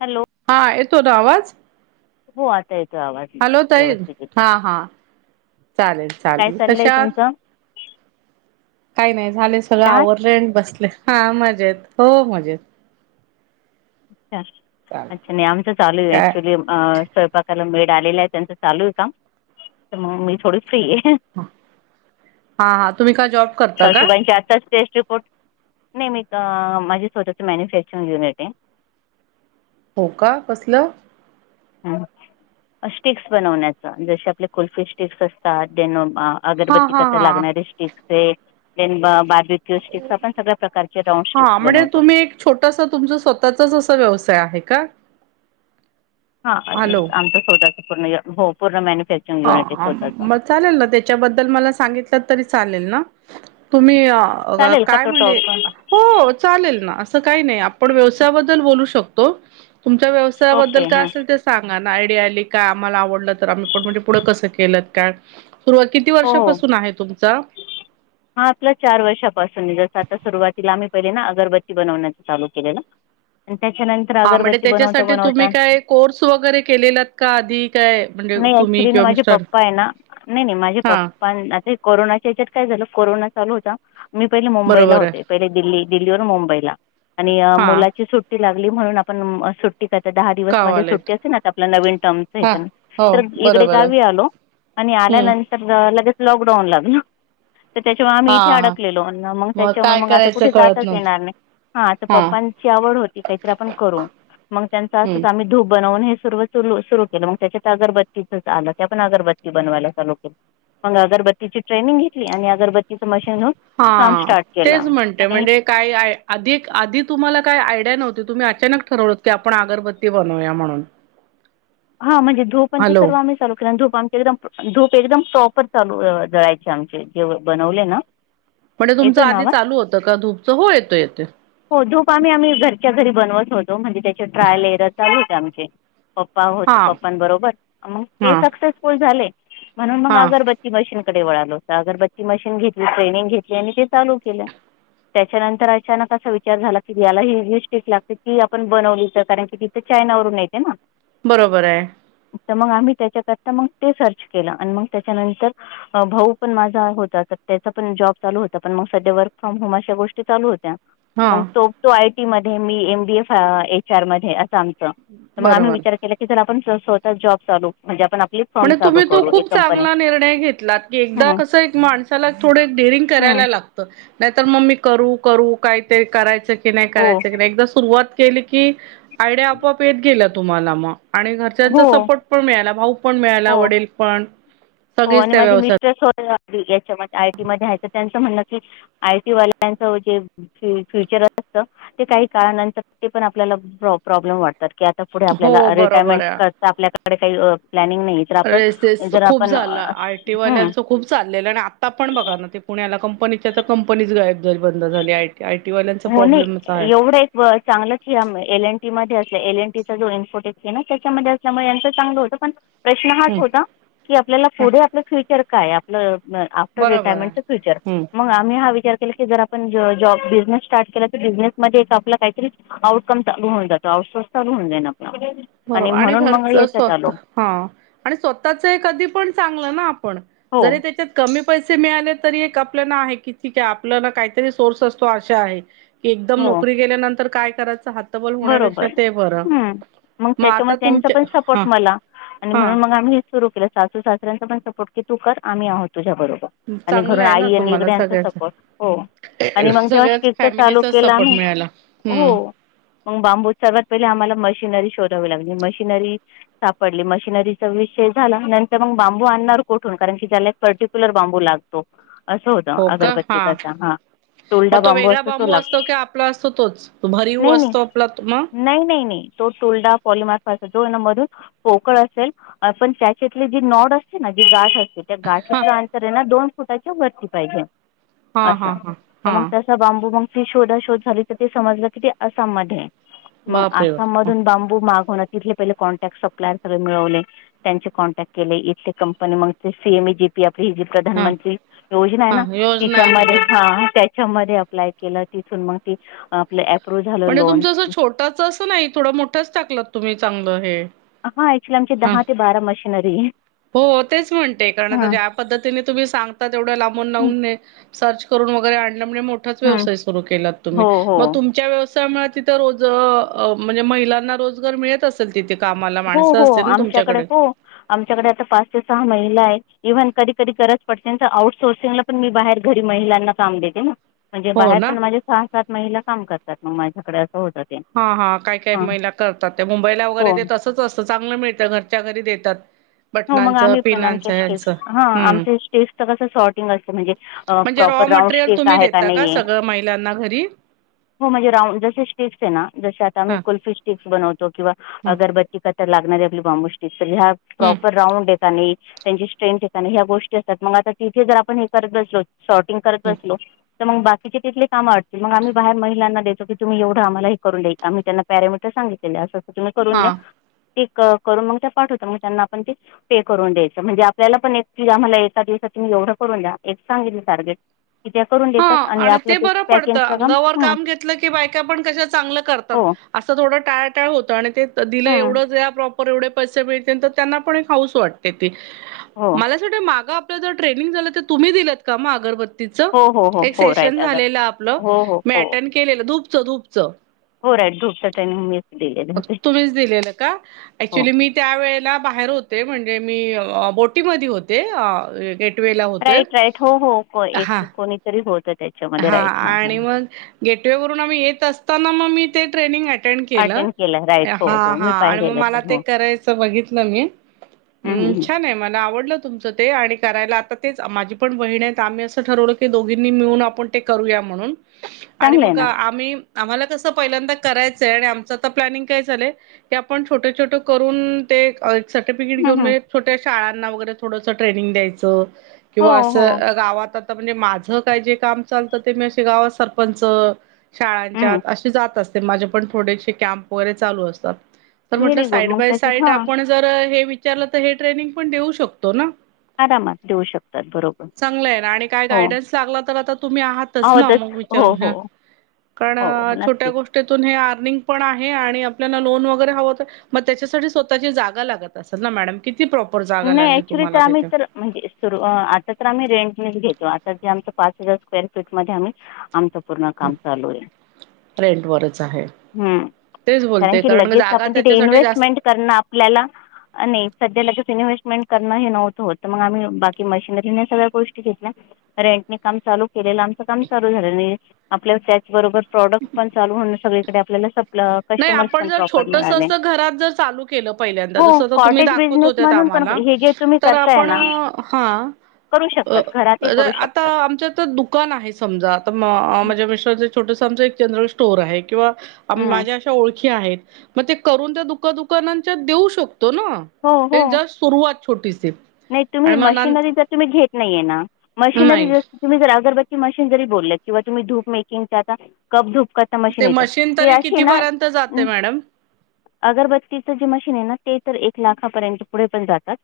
Hello. हा येतो ना आवाज? हो आता आवाज हॅलो ताई व्यवस्थतीचा येतोय. हा हा चालेल काय चालेल चाललंय कशा तुमचं? काय नाय झाले सगळं अच्छा आवरल अन् बसले हा मजेत हो मजेत. हा चालेल अच्छा अच्छा नि आमच चालू आय काय ऍक्च्युअली अ स्वयंपाकाला मेळ आलेला आय त्यांचं चालू आय काम तर मग मी थोडी फ्री ए. हा हा तुम्ही काय जॉब करता का? सासुबाईंचे आत्ताच टेस्ट रिपोर्ट नाय मी आता माझे स्वतःचं मॅन्युफॅक्चरिंग युनिट ए. हो का कसलं? अ स्टिक्स बनवण्याचा जसे आपले कुल्फी स्टिक्स असतात डेनोमा हा अगरबत्ती हा कथा हा लागणारे स्टिकचे देनबा क्यू स्टिक्स आपण सगळ्या प्रकारच्या राऊंड स्टिक्स बनवतो. छोटसा तुमच स्वतःचच असा व्यवसाय आहे का? हा हॅलो आमच स्वतःच पूर्ण हो पूर्ण मॅन्युफॅक्च हा आम म चालेल ना त्याच्याबद्दल मला सांगितलं तरी चालेल ना. तुम्ही अ चालेल का काय तो म्हणजे टॉप पण हो चालेल ना असं काय नाय आपण व्यवसायाबद्दल बोलू शकतो. तुमच्या व्यवसा साया ओके बद्दल काय हां असेल ते सांगा ना आयडिया आली का आम्हाला आवडलं तर पण म्हणजे पुढं कसं केलंत काय सुरुवात किती हो हो वर्षापासून आहे तुमचा? हा आपल्या चार वर्षापासून जसं आता सुरुवातीला आम्ही पहिले ना अगरबत्ती बनवण्याच चालू केलेलं. आणि त्याच्यानं हा म्हणजे त्याच्यासाठी तुम्ही काय कोर्स वगैरे केलेलात का आधी काय म्हणजे नाही तुम्ही ॲक्च्युली ना किंवा माझे मिस्टर पप्पा ना नाई नाई माझे हा पप प्पाना आता कोरोनाच्या याच्यात काय झालं कोरोना चालू होता मी पहिले मुंबईला बरोबर आहे होते. पहिले दिल्ली दिल्ली वरून मुबईला आणि हा मुलाची सुट्टलागली म्हणून आपण ट्टीत आता दहा दिवस मध्ये गावालायत सुट्टी असेल ना आपला नवीन हा टर्मच हो तर इकडे बरोबर आहे गावी आलो आणि हम्म आल्यानंतर लगेच लॉकडाऊन लागल. तर त्याच्यामुळ आम्ही हा इथे हा अडकलेलो मग त्याच्यामुळे काय मग आता करायचं कुठे कळत जाताच नव्हतं येणार नाय. हा तर पप्पांची आवड होती कायतरी आपण करू मग त्यांच हम्म असं आम्ही धूप बनवून हे सुर रू सुरू केलं मग त्याच्यात अगरबत्तीच आलं ते पण अगरबत्ती बनवायला चालू केलं. मंग अगरबत्तीची ट्रेनिंग घेतली आणि अगरबत्तीचं मशीन घेऊन काम हां स्टार्ट केलं तेचं म्हणते आणि म्हणजे कांहीं आंधी आंधी तुम्हांला कायं आयडिया नव्हती तुम्हीं अचांनक ठरवलंत की आपणं अगरबत्ती बनवूंया म्हणूंन हां म्हणजे धूंप अनं ते हॅलो सर्व आम्हीं चालूं केलं आहे म्हणजे धूंप बांम एकदंम धूंप एकदंम प्रॉपर चालूं जळांयचे आमचे जे बनवले नां म्हणजे तुमचं आंधी चालूं होतं कां धूंपचं हो येतो येते हो धूंप आम्हीं आम्हीं घरच्यां घरी बनवंत होतो म्हणजे त्यांचे ट्रायंल येरं चालूं होते आमचे हो हा पप्पां बरोबर मंग ते हा सक्सेसफुंल झाले म्हणूंन मंग हा अगरबत्ती मशीनकडे वळांल होतं अगरबत्ती मशीन घेतली ट्रेनिंग घेतली आणि ते चालूं केलं त्यांच्यानंतर अचांनक असां विचारं झालायं की यांला हं टीक लागते की आपणं बनवलीच कारणं की ते चांयना वरूंन येते नां बरोबर आहे तरं मंग आम्हीं त्यांच्याकरतां मंग ते सर्च केलं आणि मंग त्यांच्यानंतर भाऊ पणं माझां होतां तरं त्यांचा पणं जॉब चालूं होतां पणं मंग संध्या वर्क फ्रॉम होमं अशा गोष्टी चालूं होत्यां हा मंग तो तो आयटी मध्यें मी एमबीएफ एच आर मध्यें असं आम तरं मंग आम्हीं बरोबर विचांर केलां की जरं आपणं स्वंतः जॉब चालूं म्हणजे आपणं आपली फर्म म्हंणे चालू तुम्हीं तो करू एक खूंप कंपनी चांगला निर्णय घेतलांत की हम्म, एकदाचं कसं एक माणसांला थोडं डेरिंग हम्म, करांयला लागतं नाहीं तरं मंग मी करूं करूं कांहीतरी करायचं की नाहीं हो करायचं की नाहीं एकदाची सुरुवांत केली की आयडिया आपोआप येतं गेलां तुम्हांला मंग आणि हो घरच्यांचा सपोर्ट पणं मिळांला भाऊ मिळांयला हो वडील पणं हो आणि माझे मिस्टर्स हो यांच्या आय टी मध्यें यायचं त्यांचं म्हणणं की आय टी वाल्यांच होजं फ्युंचर असतं ते कांहीं काळानंतर ते पणं आपल्यांला प्रॉब्लेम वाटतं तरं की आंता पुढे हो आपल्यांला बरोबर आहे. रिटायरमेंट आपल्यांकडे कांहीं प्लॅनिंग नाहीं रेसेस खूंप झालायं आयटी हं, वाल्यांच खूंप चाललेलं आणि आंता पणं बघां नां ते पुण्यांला कंपनीच्या तरं कंपनीच गायब बंद झाली आय की आयटी वाल्यांचा हो नाही प्रॉब्लेमचं आहे एवढं एक व चांगलंच एल एन टी मध्यें असल्यां एल एनटीचां जो इन्फोटेस आहे नां त्यांच्यामध्यें त्यांमुळे यांचं चांगलं होतं पणं प्रश्न हांच होतां हम्म की आपल्यांला पुढे आपलं फ्युंचर कायं आपलं आफ्टरनूंन बरोबर आहे. रिटायरमेंटचं फ्युंचर हम्म मंग आम्हीं हां विचारं केलां की जरं आपणं जॉब बिझनेस स्टार्ट केलां तरं बिझनेस मध्यें आपलं कांहीतरी आउटकम चालूं होऊंन जातो आउटसोर्स चालूं होऊ जाईल आपलां आणि म्हणूंन मंग यांच्यात आलो हां आणि स्वंतःचं कधीं पणं चांगलं नां आपणं हो जरी त्यांच्यात कमी पैसे मिळाले तरी एक आपल्यांला आहे कि ठीक आहे आपल्यांला कांहीतरी सोर्स असतो आशा आहेतं की एकदंम हो नोकरी गेल्यानंतर कायं करायचं हात बरोबर मंग मग त्यांच्यामुळे आता त्यांचा तुमचे पणं हा सपोर्ट मलां आणि हा म्हणूंनचं मं आम्हीं हेचं सुरूं केलं सासू सासऱ्यांचा पणं सपोर्ट की तूं करं आम्हीं आहोत तुझ्या बरोबर आणि चांगलं घरूंन आहे ना आई आणि तुम्हाला इकड्यांचा सगळ्याच सपोर्ट हो आणि मंग जेव्हा सगळ्याच शिच चालूं फॅमिलीचाच केलं सपोर्ट आम्हीं मिळाला हो हम्म मंग बांबू सर्वात पहिले आम्हांला मशिनरी शोधांवी लागली मशिनरी सापडली मशिनरीचा विषय झालायं नंतर मंग बांबू आणणारं कोठूंन कारणं की त्यांला एक पर्टिक्युलर बांबू लागतो असं होतं हो का हा अगरबत्तीचा हां टोलडा बॉमबू वेगळा असं तो बांबू लागतो असतो की आपला आपलां असतं तोचं तो भरीव असतो आपलां मंग नाहीं नाहीं नाहीं तो टोलडा पॉलीमार्फ असंतो जो यां मधूंन पोकळ असेल. पण त्याच्यातली जी नॉड असते ना? जी गाठ असेल - त्या हा गाठीतल अंतर ए ना दोन फुटाच्या वरती पाहिजे हा हा असं. हा तर हा मग- बांबू मंग ती शोधा शोध झाली तर ते समजलं की ते आसामध्ये ए. मग बापरे बाप आसाम म - बांबू मागवण तिथले पहिले कॉन्टॅक्ट सप्लायर सगळे मिळवले. त्यांचे कॉन्टॅक्ट केले. इथली कंपनी मग ते C M E G P आपली ही जी - हा प्रधानमंत्री योजना आहे ना? हा योजना आहे तिच्यामध्ये, बर हां. - च्या मधे ऍप्लाय केला. तिथून मग ती आपल्या ऍप- पण हे तुमचं असं छोटच असं नाही. थोड मोठंच टाकलत तुम्ही चांगलं हे. हां. ऍक्च्युली आमची हा दहा ते बारा मशिनरी ए. हो. तेच म्हणते कारण आता - पद्धतीने तुम्ही सांगता तेवढ्या लांबून लावून सर्च करून वगैरे आणल म्हणजे मोठं - -ठाच हां व्यवसाय सुरू केला हो तुम्ही. हो मग तुमच्या वेळेस- तिथ रोज, म्हणजे महिलांना रोजगार मिळत- तिथे कामाला हो माणसं हो असतील ना आमच्याकडे तुमच्याकडे? हो आमच्याकडे आता पाच ते सहा महिला ए. इव्हन कधी कधी गरज पडते ना तर आउटसोर्सिंगला पण मी बाहेर घरी महिलांना काम देते ना? म्हणजे हो बाहेर ना पण माझे सहा सात महिला काम करतात मग माझ्याकडे असं होत. हा. हा. काय काय महिला करतात ते. मुंबईला वगैरे हो ते तसंच असतं. चांगलं मिळतं घरच्या घरी देतात. हो. मग बटणांचं आम्ही पण आमच्या पिनांचं स्टेप्स, ह्यांचं हा. हम्म आमच्या स्टेपच कसं शॉर्टिंग असत म्हणजे- आं. म्हणजे raw proper round material shape तुम्ही आहे का देता नाही ए? सगळं महिलांना घरी हां. म्हणजे राउंड. जसे स्टेप्स आहे ना? जसे आता आम्ही हा कुल्फी- स्टिक्स बनवतो किंवा ह अगरबत्ती करता लागणारी आपली बांबू स्टिक. तर ह्या हम्म प्रॉपर राऊंड ए का नाही- त्यांची स्ट्रेंथ आहे का नाही. ह्या गोष्टी असतात. मग आता तिथे जर आपण हे करत बसलो. शॉर्टिंग करत बसलो- तर मग बाकीची तिथले काम आडतील. मग आम्ही बाहेर महिलांना देतो की तुम्ही एवढं आम्हाला हे करून देई- आम्ही त्यांना पॅरामीटर सांगितलेलय. अस असं तुम्ही करून द्या. हा ते करून मग त्या पाठवता. मग त्यांना- म्हणजेच. पे करून द्यायचं. म्हणजे आपल्याला पण एक की, आम्हाला एका दिवसात तुम्ही एवढं करून द्या. एक सांगितल टार्गेट. की त्या करून- देतात हां. आणि आपलं ते बरं पडतं. पॅकिंगचं अंगावर हं, काम घेतलं की बायका पण कशा चांगलं करतात. हो अस थोडं टाळ टाळ होतं. आणि ते दिलं हं. एवढंच- पैसे भेटतील. तर त्यांना पण एक हाऊस वाटते ती. हो. मला- माग आपल जे ट्रेनिंग झालं. ते तुम्ही दिलत का मग अगरबत्- हो. हो. हो. राईट सेशन अगर झालेलं आपलं. हो, हो, मी हो. अटेंड केलेलं. धुपच धूपचं. हो, राईट ग्रुपचं ट्रेनिंग मीच दिलेले होते. तुम्हीच दिलेलं का? हो. ॲक्च्युली मी त्यावेेळेला बाहेर होते. म्हणजे मी बोटीमध्ये होते. Gate- right right. हो हो. एक कोणीतरी होत त्या- हां. आणि मग गेटवे वरून आम्ही येत असताना मग मी ते ट्रेनिंग- -टेंड केल. अटेंड केलं राईट. हा. हो, हो. हा. मी आणि मग पाहिलेलं मला ते हो. करायचं बघितलं मी. हं, हम्. हं, हं. छान आहे. मला आवडलं- तुमचं ते. आणि करायला आता तेच माझी पण बहीण आहे. त आम्ही असं ठरवल की - दोघींनी मिळून आपण ते करूया म्हणून आणि चांगलं आहे मग ना. आम्ही- आम्हाला कसं पहिल्यांदा करायचंय. आणि आमचं आता प्लॅनिंग काय झालंय? ते आपण छोटे छोट करून ते एक - सर्टिफिकेट हं, घेऊन म हं. ते छोट्या शाळांना वगैरे थोडसं ट्रेनींग द्यायचं. हो, किंवा हो. असं गावात आता म्हणजे माझं काय जे काम चालतं ते मी असं गावात सरपंच. शाळांच्या हं. असे जात असते माझे पण थोडेसे कॅम्प वगैरे चालू असतात. तर म्हटलं व्हेरी गुड. साईड मग बाय त्याच्यात साईड हां, आपण जर हे विचारलं तर हे ट्रेनिंग पण देऊ शकतो ना. आरामात देऊ शकतात बरोबर हो. म तर तुम्ही आहातच अहो, ना मग तसं विचार हो, घ्या हो. कारण हो, छोट्या नक्कीच. गोष्टी. तेथून हे अर्निंग पण आहे आणि आपल्याला लोन वगैरे हवं तर. मग त्याच्यासाठी स्वतःची जागा लागत असेल ना मॅडम किती प्रॉपर जागा नाही लागली ॲक्च्युली तर तुम्हाला आम्ही तिथे. तर म्हणजे सुरू आता तर आम्ही रेंटनेच घेतो आता जे आमच पाच हजार स्क्वेअर फीटमध्ये आम्ही. आमचं पूर्ण काम चालू आहे. रेंटवरच आहे ह तेच कारण बोलते जागा लगेचआपण तिथे त्याच्यासाठी जास्त इन्व्हेस्टमेंट. करणं आपल्याला आणि सध्याला लगेच. इन्व्हेस्टमेंट करण हे नव्हतं होतं मग आम्ही बाकी मशनरीने सगळ्या गोष्टी घेतल्या. रेंट नी काम चालू - केललं आमच काम चालू झालं नाही आपल्या त्याचबरोबर प्रॉडक्ट पण चालू हो सगळे. तिकडं आपल्याला सपल. नाही आपण जर छोटसं घरात जर चालू केलं पहिल्यांदा हो जसं तुम्ही कॉटेज दाखवत बिझनेस होत्या. म्हणून पण कामाला हे जे तुम्ही तर करताय आपण ना हा करू शकतात [inaudible] घरातही करू आता शकतात आमच तर दुकान आहे समजा आता म माझ्या मिस्टर छोटस आमचं एक जनरल स्टोर आहे किंवा? हं. माझ्या अशा ओळखी आहेत. मग ते करून त्या दुका- दुका देऊ शकतो ना हो, हो. जस्ट. सुरुवात छोटी. नाही तुम्ही मशिनरी जर तुम्ही घेत नाहीये ना मशिनरी नाही ज - तुम्ही जर अगरबची मशीन जरी बोलेत किंवा तुम्ही धूप मेकिंग आता कप धूप- मशीन येत ते तरी असे ना. कितीपर्यंत जाते मॅडम? अगरबत्तीचं जे मशीन आहे ना ते तर एक लाखापर्यंत पुढे पण जातात.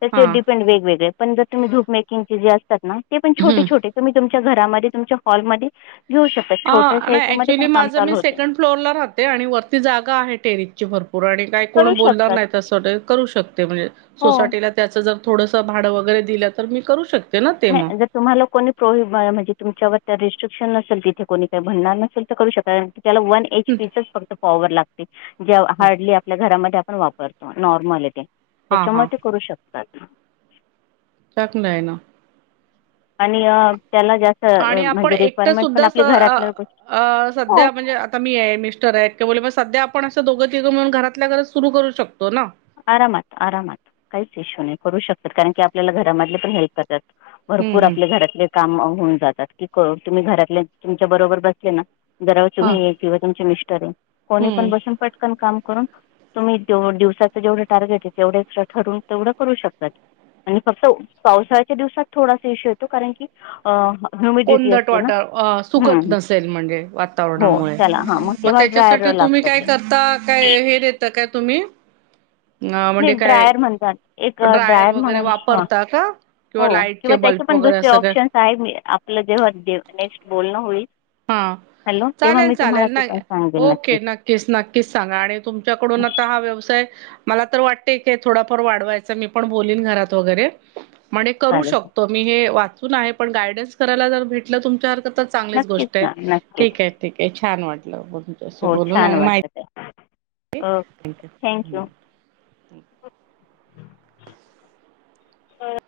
त्याचे हां डिपेंड वेगवेगळे पण जर तूम्ही धूप मेकंगचे जे असतात ना ते पण छोटे- हं. छोटे. तुम्ही तुमच्या घरामध्ये तुमच्या हॉलमध्ये घेऊ शकता. ह छोट्याशा नाही याच्यामध्ये ऍक्च्युअली पण काम माझं मी चालू होते. सेकंड फ्लोर ला राहते आणि वरती जागा आहे टेरिसची भरपूर आणि - काही करू कोण बोलणार शकतात. नाही तसं करू शकते म्हणजे हो. सोसायटीला. त्याचं जर थोडंसं भाडं वगैरे दिलं तर मी करू शकते. ना ते म मग. तुम्हाला कोणी प्रोहिब म्हणजे तुमच्यावर त्या रेस्ट्रिक्शन नसेल तिथे कोणी काही म्हणार नसेल तर करू शकणार त्याला वन- एच पी च फक्त फॉवर लागते जे हार्डली आपल्या घरामध्ये आपण वापरतो नॉर्मल ते. हा हा त्याच्यामुळे ते करू शकतात. चक नाई ना. आणि त्याला जास्त - आणि आपण एकटं सुद्धा गोष्टी स - हो सध्या म्हणजे अ. मी आहे मिस्टर आहे किं बोले मग सध्या आपण असं दोघं तिघं मिळून घरातल्या घरात सुरू करू शकतो ना. आरामात - आरामात काहीच इश्यू नाही करू शकतात कारण की आपल्याला घरामधले पण हेल्प करतात. हम्म भरपूर हम्म आपल्या घरातले. काम होऊन जातात की तुम्ही घरातल्या तुमच्या बरोबर बसले ना जरा हा तुम्ही- किंवा तुमचे मिस्टर हे कोणी पण हम्म बसून पटकन काम करून तुम्ही दिवसात. जेवढ टार्गेट आहे तेवढे एक्स्ट्र ठरून तेवढं करू शकतात. आणि फक्त पावसाळ्याच्या दिवसात थोडासा इशू येतो कारण की? ह्युमिडिटी कोंदट असते ना वाटा सुकतं हम्म. नसेल म्हणजे हो वातावरणामुळे. चला हां मग तेव्हा त्याच्यासाठी ड्रायर तुम्ही लागतं काय ते करता? काय हे दता काय तुम्ही. अ, नाही म्हणजे काय ड्रायर म्हणतात एक ड्रायर वगैरे म्हणून हा. वापरता का हो लाईटचे किंवा त्याचे बल्ब पण वगैरे दुसरे असं काय ऑप्शन्स आहेी आपलं जेव्हा नेक्स्ट बोलणं होईल. हा हॅलो तेव्हा मी चालेल तुम्हाला चालेल ते नाही पण सांगेल ओके नक्कीच नक्कीच सांगा आणि तुमच्याकडून आता हा व्यवसाय मला तर वाटतय का थोडाफार वाढवायचा मी पण बोललीन घरात वगैरे म्हणे करू चालेल शकतो मी हे वाचून आहे पण गायडन्स करायला जर भेटलं तुमच्या हरकत चांगलीच नक्कीच गोष्ट आहे ना नक्कीच ठीक आहे ठीक आहे छान वाटलं हो बोलून छान आणि वाटत आहे थँंक माहिती यू ह [inaudible]